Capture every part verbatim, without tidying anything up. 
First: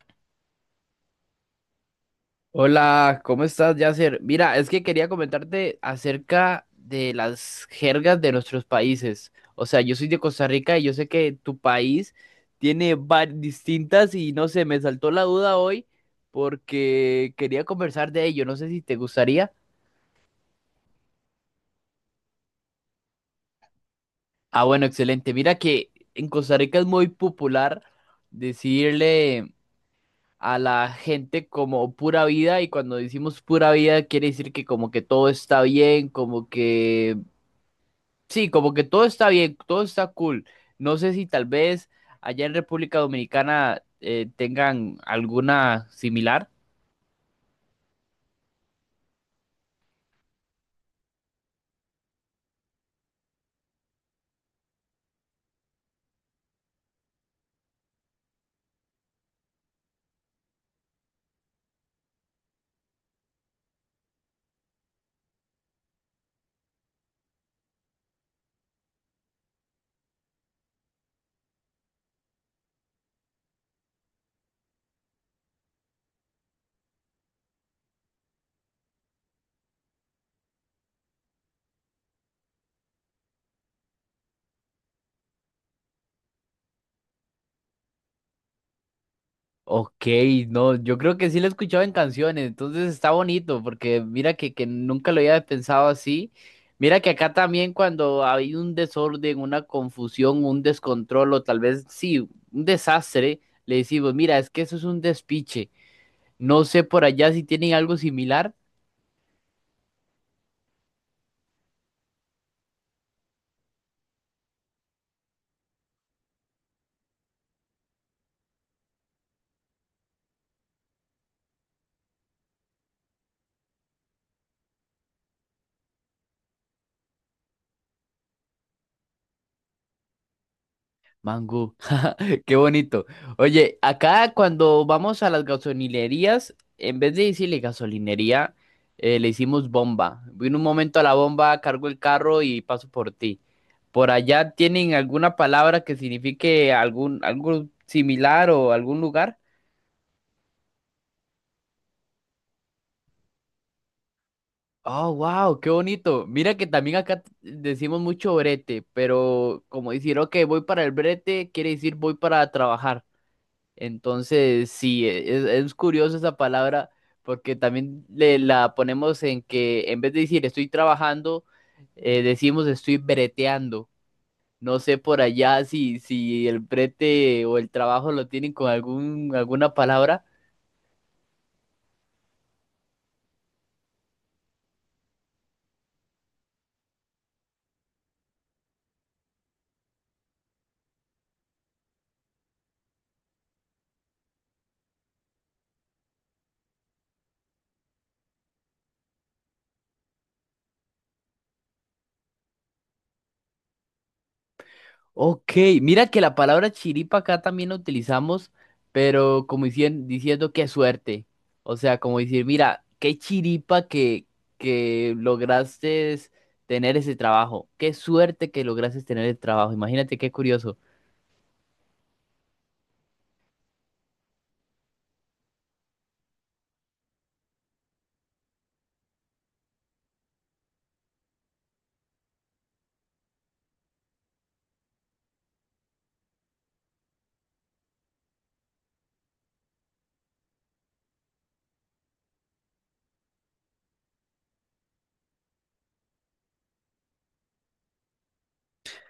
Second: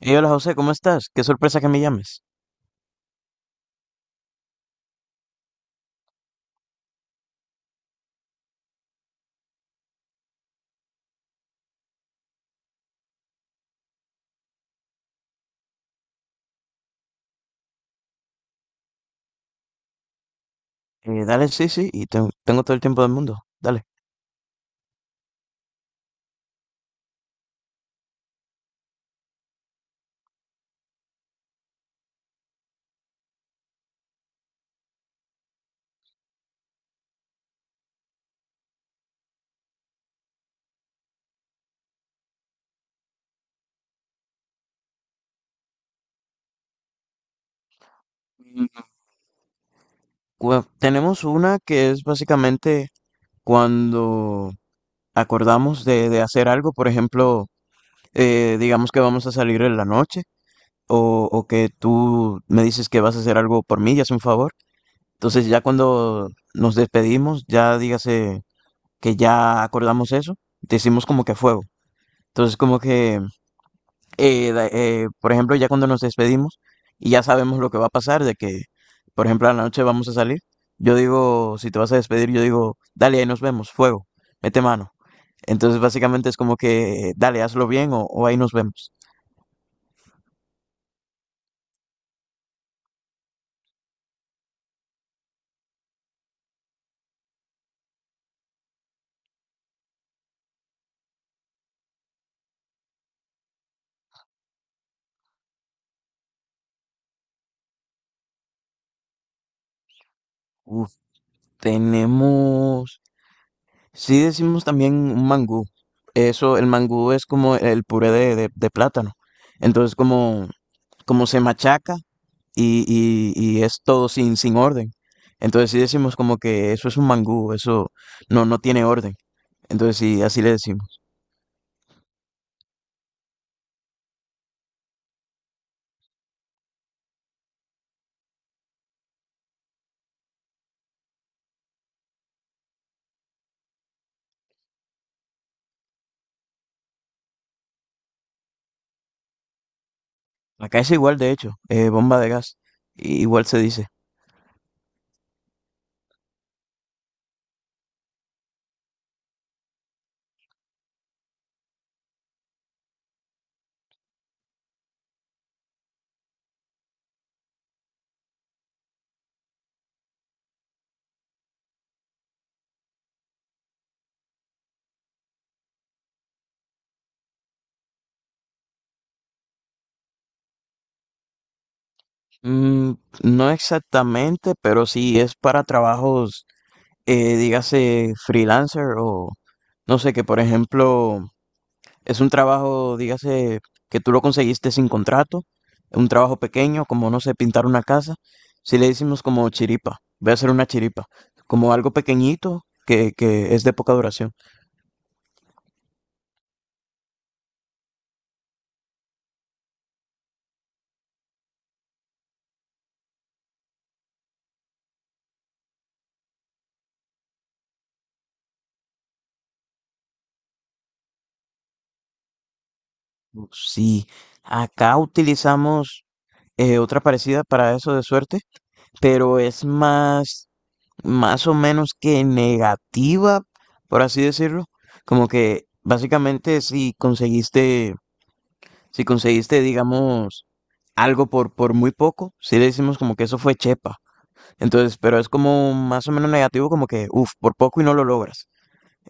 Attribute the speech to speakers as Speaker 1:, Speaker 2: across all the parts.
Speaker 1: Hey, hola José, ¿cómo estás? Qué sorpresa que me llames.
Speaker 2: Hola, ¿cómo estás, Yasser? Mira, es que quería comentarte acerca de las jergas de nuestros países. O sea, yo soy de Costa Rica y yo sé que tu país tiene varias distintas y no sé, me saltó la duda hoy porque quería conversar de ello. No sé si te gustaría.
Speaker 1: Eh, dale, sí, sí, y ten- tengo todo el tiempo del mundo. Dale.
Speaker 2: Ah, bueno, excelente. Mira que en Costa Rica es muy popular decirle a la gente como pura vida y cuando decimos pura vida quiere decir que como que todo está bien, como que sí, como que todo está bien, todo está cool. No sé si tal vez allá en República Dominicana eh, tengan alguna similar.
Speaker 1: Y cua- tenemos una que es básicamente cuando acordamos de, de hacer algo, por ejemplo, eh, digamos que vamos a salir en la noche o, o que tú me dices que vas a hacer algo por mí y es un favor. Entonces ya cuando nos despedimos, ya dígase que ya acordamos eso, decimos como que a fuego. Entonces como que eh, da- eh, por ejemplo, ya cuando nos despedimos y ya sabemos lo que va a pasar, de que, por ejemplo, a la noche vamos a salir, yo digo, si te vas a despedir, yo digo, dale, ahí nos vemos, fuego, mete mano. Entonces, básicamente es como que, dale, hazlo bien o, o ahí nos vemos.
Speaker 2: Ok, no, yo creo que sí lo he escuchado en canciones, entonces está bonito, porque mira que, que nunca lo había pensado así. Mira que acá también cuando hay un desorden, una confusión, un descontrol, o tal vez sí, un desastre, le decimos, mira, es que eso es un despiche. No sé por allá si tienen algo similar.
Speaker 1: Uf, tenemos, sí decimos también un mangú. Eso, el mangú es como el puré de, de- de plátano. Entonces, como, como se machaca y, y, y es todo sin, sin orden. Entonces, si decimos como que eso es un mangú, eso no, no tiene orden. Entonces, sí, así le decimos.
Speaker 2: Mango, qué bonito. Oye, acá cuando vamos a las gasolinerías, en vez de decirle gasolinería, eh, le hicimos bomba. Voy en un momento a la bomba, cargo el carro y paso por ti. ¿Por allá tienen alguna palabra que signifique algún, algo similar o algún lugar?
Speaker 1: Acá es igual, de hecho, eh, bomba de gas, i- igual se dice.
Speaker 2: Oh, wow, qué bonito. Mira que también acá t- decimos mucho brete, pero como decir, ok, voy para el brete, quiere decir voy para trabajar. Entonces, sí, e, es, es curioso esa palabra porque también le, la ponemos en que en vez de decir estoy trabajando, eh, decimos estoy breteando. No sé por allá si, si el brete o el trabajo lo tienen con algún, alguna palabra.
Speaker 1: Mm, no exactamente, pero sí es para trabajos. Eh, dígase freelancer o no sé, que por ejemplo es un trabajo, dígase, que tú lo conseguiste sin contrato, un trabajo pequeño, como no sé, pintar una casa, si le decimos como chiripa, voy a hacer una chiripa, como algo pequeñito que, que es de poca duración.
Speaker 2: Ok, mira que la palabra chiripa acá también la utilizamos, pero como dicien- diciendo qué suerte. O sea, como decir, mira, qué chiripa que, que lograste tener ese trabajo. Qué suerte que lograste tener el trabajo. Imagínate qué curioso.
Speaker 1: Mm, sí, acá utilizamos eh, otra parecida para eso de suerte, pero es más... más o menos que negativa, por así decirlo. Como que básicamente si conseguiste, si conseguiste, digamos, algo por, por muy poco, si le decimos como que eso fue chepa. Entonces, pero es como más o menos negativo, como que, uff, por poco y no lo logras.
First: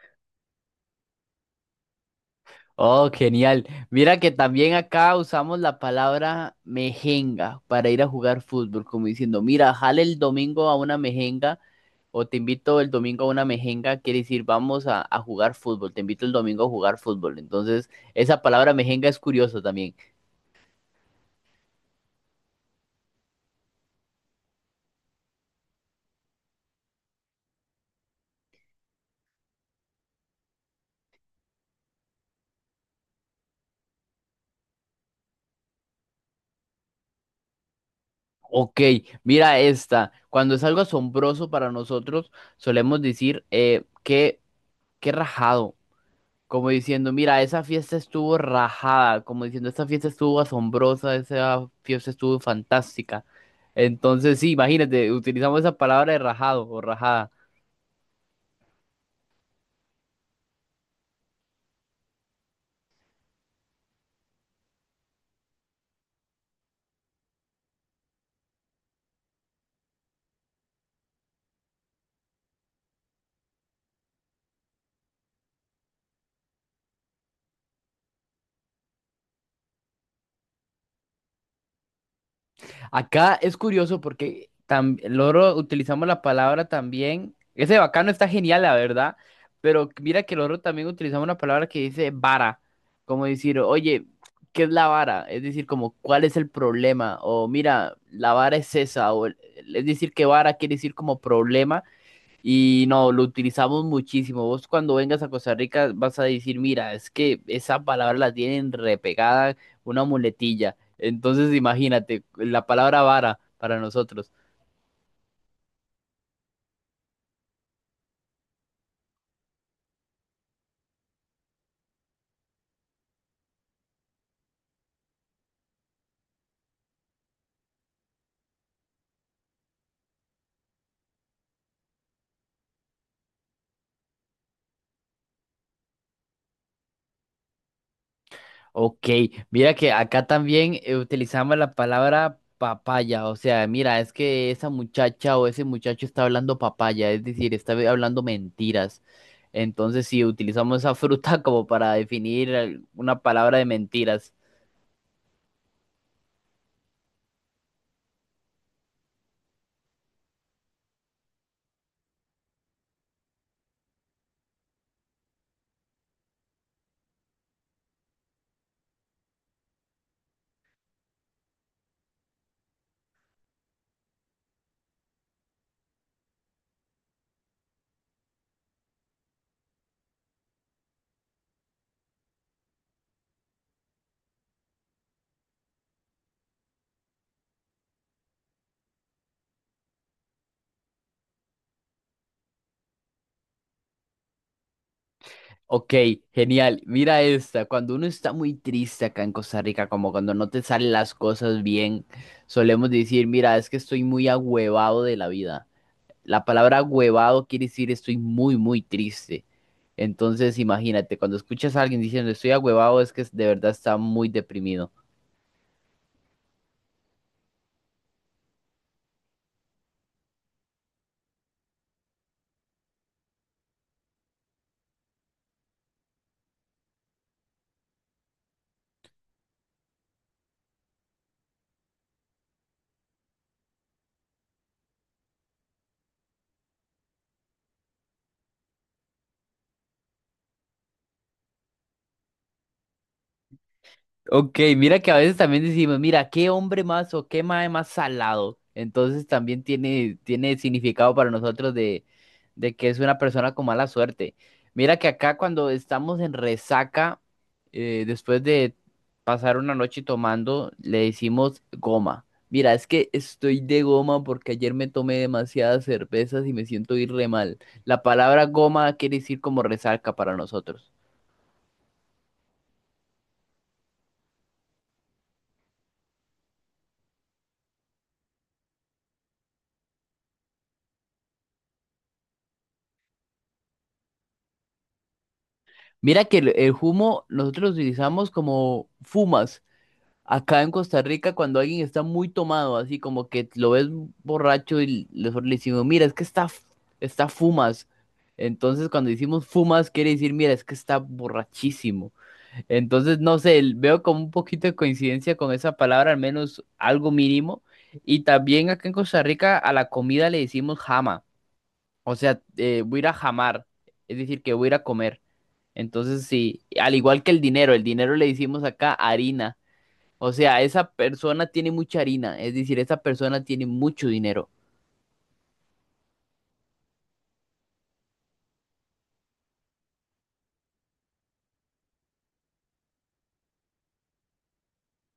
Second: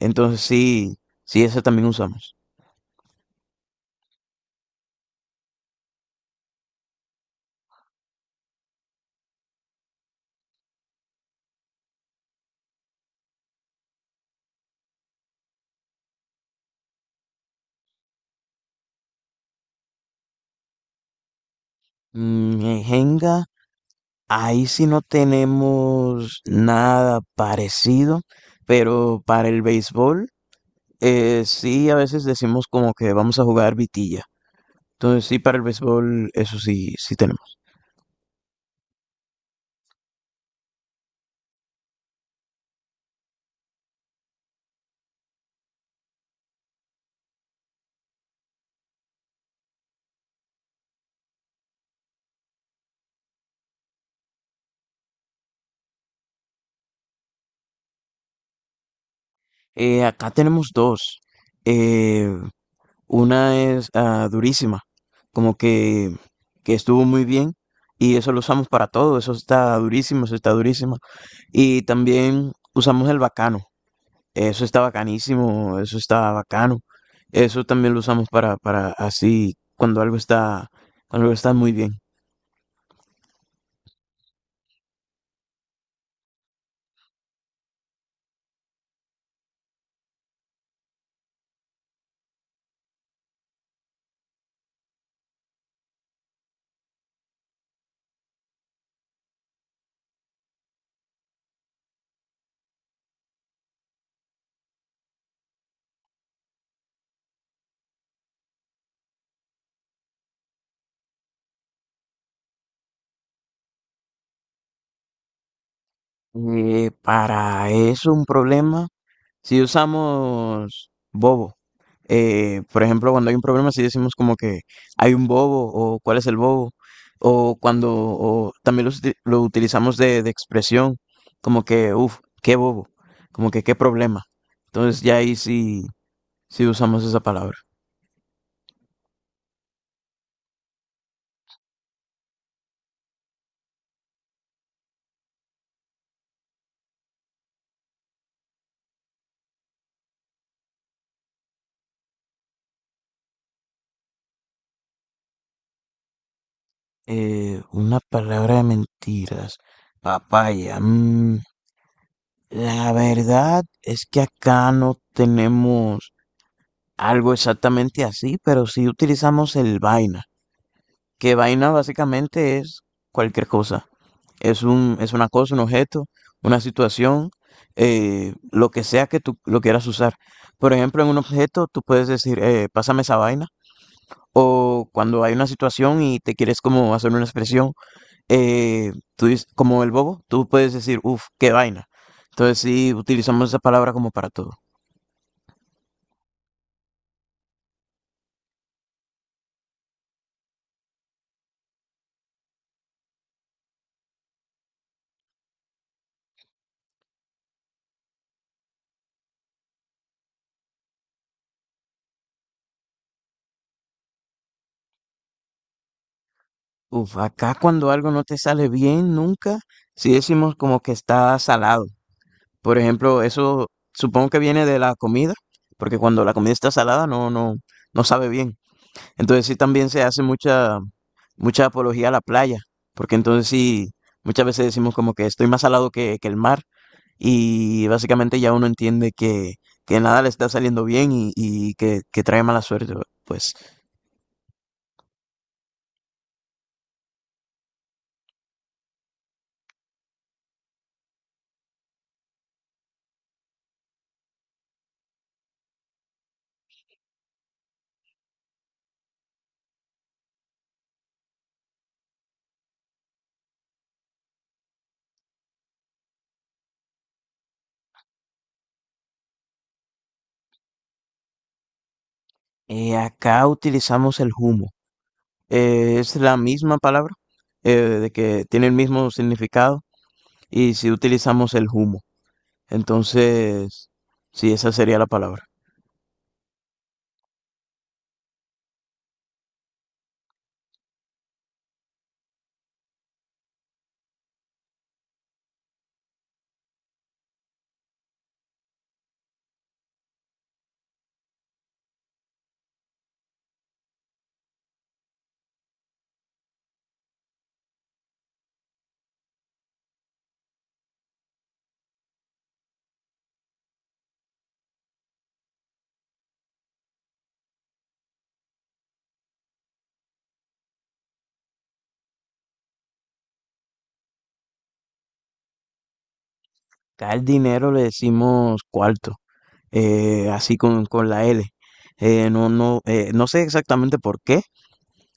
Speaker 1: Entonces sí, sí, ese también usamos.
Speaker 2: Oh, genial. Mira que también acá usamos la palabra mejenga para ir a jugar fútbol, como diciendo, mira, jale el domingo a una mejenga. O te invito el domingo a una mejenga, quiere decir vamos a, a jugar fútbol. Te invito el domingo a jugar fútbol. Entonces, esa palabra mejenga es curiosa también.
Speaker 1: Mm, en Jenga, ahí sí no tenemos nada parecido, pero para el béisbol, eh, sí a veces decimos como que vamos a jugar vitilla. Entonces sí, para el béisbol, eso sí, sí tenemos.
Speaker 2: Ok, mira esta. Cuando es algo asombroso para nosotros, solemos decir eh, qué, qué rajado. Como diciendo, mira, esa fiesta estuvo rajada. Como diciendo, esta fiesta estuvo asombrosa, esa fiesta estuvo fantástica. Entonces, sí, imagínate, utilizamos esa palabra de rajado o rajada.
Speaker 1: Eh, acá tenemos dos. Eh, Una es ah, durísima, como que, que estuvo muy bien y eso lo usamos para todo, eso está durísimo, eso está durísimo. Y también usamos el bacano, eso está bacanísimo, eso está bacano. Eso también lo usamos para, para así, cuando algo está, cuando algo está muy bien.
Speaker 2: Acá es curioso porque tam- loro utilizamos la palabra también. Ese bacano está genial, la verdad. Pero mira que loro también utilizamos una palabra que dice vara. Como decir, oye, ¿qué es la vara? Es decir, como, ¿cuál es el problema? O mira, la vara es esa. O, el- es decir, que vara quiere decir como problema. Y no, lo utilizamos muchísimo. Vos cuando vengas a Costa Rica vas a decir, mira, es que esa palabra la tienen repegada, una muletilla. Entonces imagínate, la palabra vara para nosotros.
Speaker 1: Eh, para eso un problema. Si usamos bobo, eh, por ejemplo, cuando hay un problema, si decimos como que hay un bobo o cuál es el bobo, o cuando o también lo, uti- lo utilizamos de, de expresión, como que, uff, qué bobo, como que qué problema. Entonces ya ahí sí, sí usamos esa palabra.
Speaker 2: Ok, mira que acá también eh, utilizamos la palabra papaya. O sea, mira, es que esa muchacha o ese muchacho está hablando papaya, es decir, está hablando mentiras. Entonces sí, utilizamos esa fruta como para definir eh, una palabra de mentiras.
Speaker 1: Eh, una palabra de mentiras, papaya. Mm, la verdad es que acá no tenemos algo exactamente así, pero sí utilizamos el vaina. Que vaina básicamente es cualquier cosa. Es un, es una cosa, un objeto, una situación, eh, lo que sea que tú lo quieras usar. Por ejemplo, en un objeto tú puedes decir, eh, pásame esa vaina. O cuando hay una situación y te quieres como hacer una expresión, eh, tú dices, como el bobo, tú puedes decir, uff, qué vaina. Entonces sí, utilizamos esa palabra como para todo.
Speaker 2: Ok, genial. Mira esta. Cuando uno está muy triste acá en Costa Rica, como cuando no te salen las cosas bien, solemos decir, mira, es que estoy muy agüevado de la vida. La palabra agüevado quiere decir estoy muy, muy triste. Entonces, imagínate, cuando escuchas a alguien diciendo estoy agüevado, es que de verdad está muy deprimido.
Speaker 1: Uf, acá cuando algo no te sale bien nunca, sí decimos como que está salado. Por ejemplo, eso supongo que viene de la comida, porque cuando la comida está salada no, no, no sabe bien. Entonces sí también se hace mucha, mucha apología a la playa, porque entonces sí, muchas veces decimos como que estoy más salado que, que el mar y básicamente ya uno entiende que, que nada le está saliendo bien y, y que, que trae mala suerte. Pues
Speaker 2: Ok, mira que a veces también decimos, mira, qué hombre más o qué mae más salado. Entonces también tiene, tiene significado para nosotros de, de que es una persona con mala suerte. Mira que acá cuando estamos en resaca, eh, después de pasar una noche tomando, le decimos goma. Mira, es que estoy de goma porque ayer me tomé demasiadas cervezas y me siento ir re mal. La palabra goma quiere decir como resaca para nosotros.
Speaker 1: eh, acá utilizamos el humo. Eh, es la misma palabra, eh, de que tiene el mismo significado y si utilizamos el humo. Entonces, sí, esa sería la palabra.
Speaker 2: Mira que el, el humo nosotros lo utilizamos como fumas acá en Costa Rica cuando alguien está muy tomado, así como que lo ves borracho y le, le decimos, mira, es que está, f- está fumas. Entonces cuando decimos fumas quiere decir, mira, es que está borrachísimo. Entonces, no sé, el- veo como un poquito de coincidencia con esa palabra, al menos algo mínimo. Y también acá en Costa Rica a la comida le decimos jama, o sea, eh, voy a ir a jamar, es decir, que voy a ir a comer. Entonces, sí, al igual que el dinero, el dinero le decimos acá harina. O sea, esa persona tiene mucha harina, es decir, esa persona tiene mucho dinero.
Speaker 1: Acá el dinero le decimos cuarto, eh, así con, con la L. Eh, no, no, eh, no sé exactamente por qué,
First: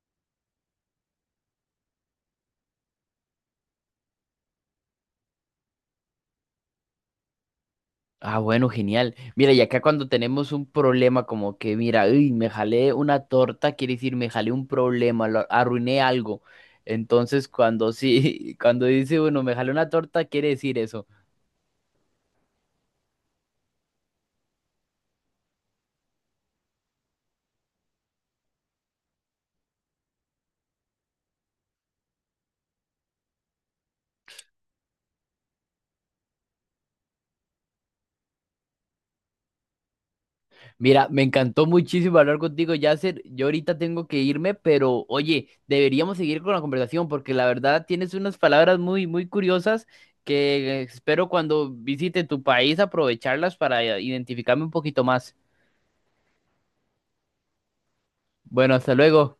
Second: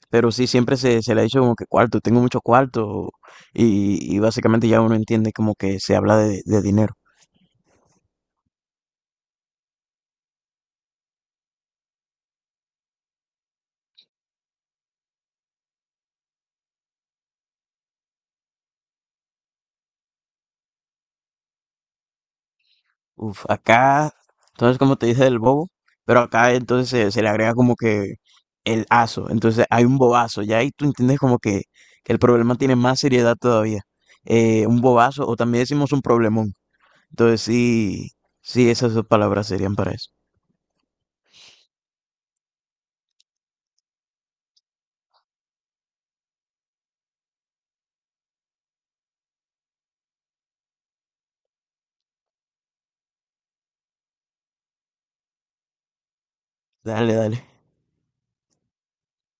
Speaker 1: pero sí siempre se, se le ha dicho como que cuarto, tengo mucho cuarto, y, y básicamente ya uno entiende como que se habla de, de dinero.
Speaker 2: Ah, bueno, genial. Mira, y acá cuando tenemos un problema como que, mira, uy, me jalé una torta, quiere decir, me jalé un problema, lo- arruiné algo. Entonces, cuando sí, cuando dice, bueno, me jalé una torta, quiere decir eso.
Speaker 1: Uf, acá, entonces como te dije del bobo, pero acá entonces se, se le agrega como que el aso, entonces hay un bobazo, ya ahí tú entiendes como que, que el problema tiene más seriedad todavía. Eh, un bobazo, o también decimos un problemón, entonces sí, sí, esas dos palabras serían para eso.
Speaker 2: Mira, me encantó muchísimo hablar contigo, Yasser. Yo ahorita tengo que irme, pero oye, deberíamos seguir con la conversación porque la verdad tienes unas palabras muy, muy curiosas que espero cuando visite tu país aprovecharlas para identificarme un poquito más.
Speaker 1: Dale, dale.
Speaker 2: Bueno, hasta luego.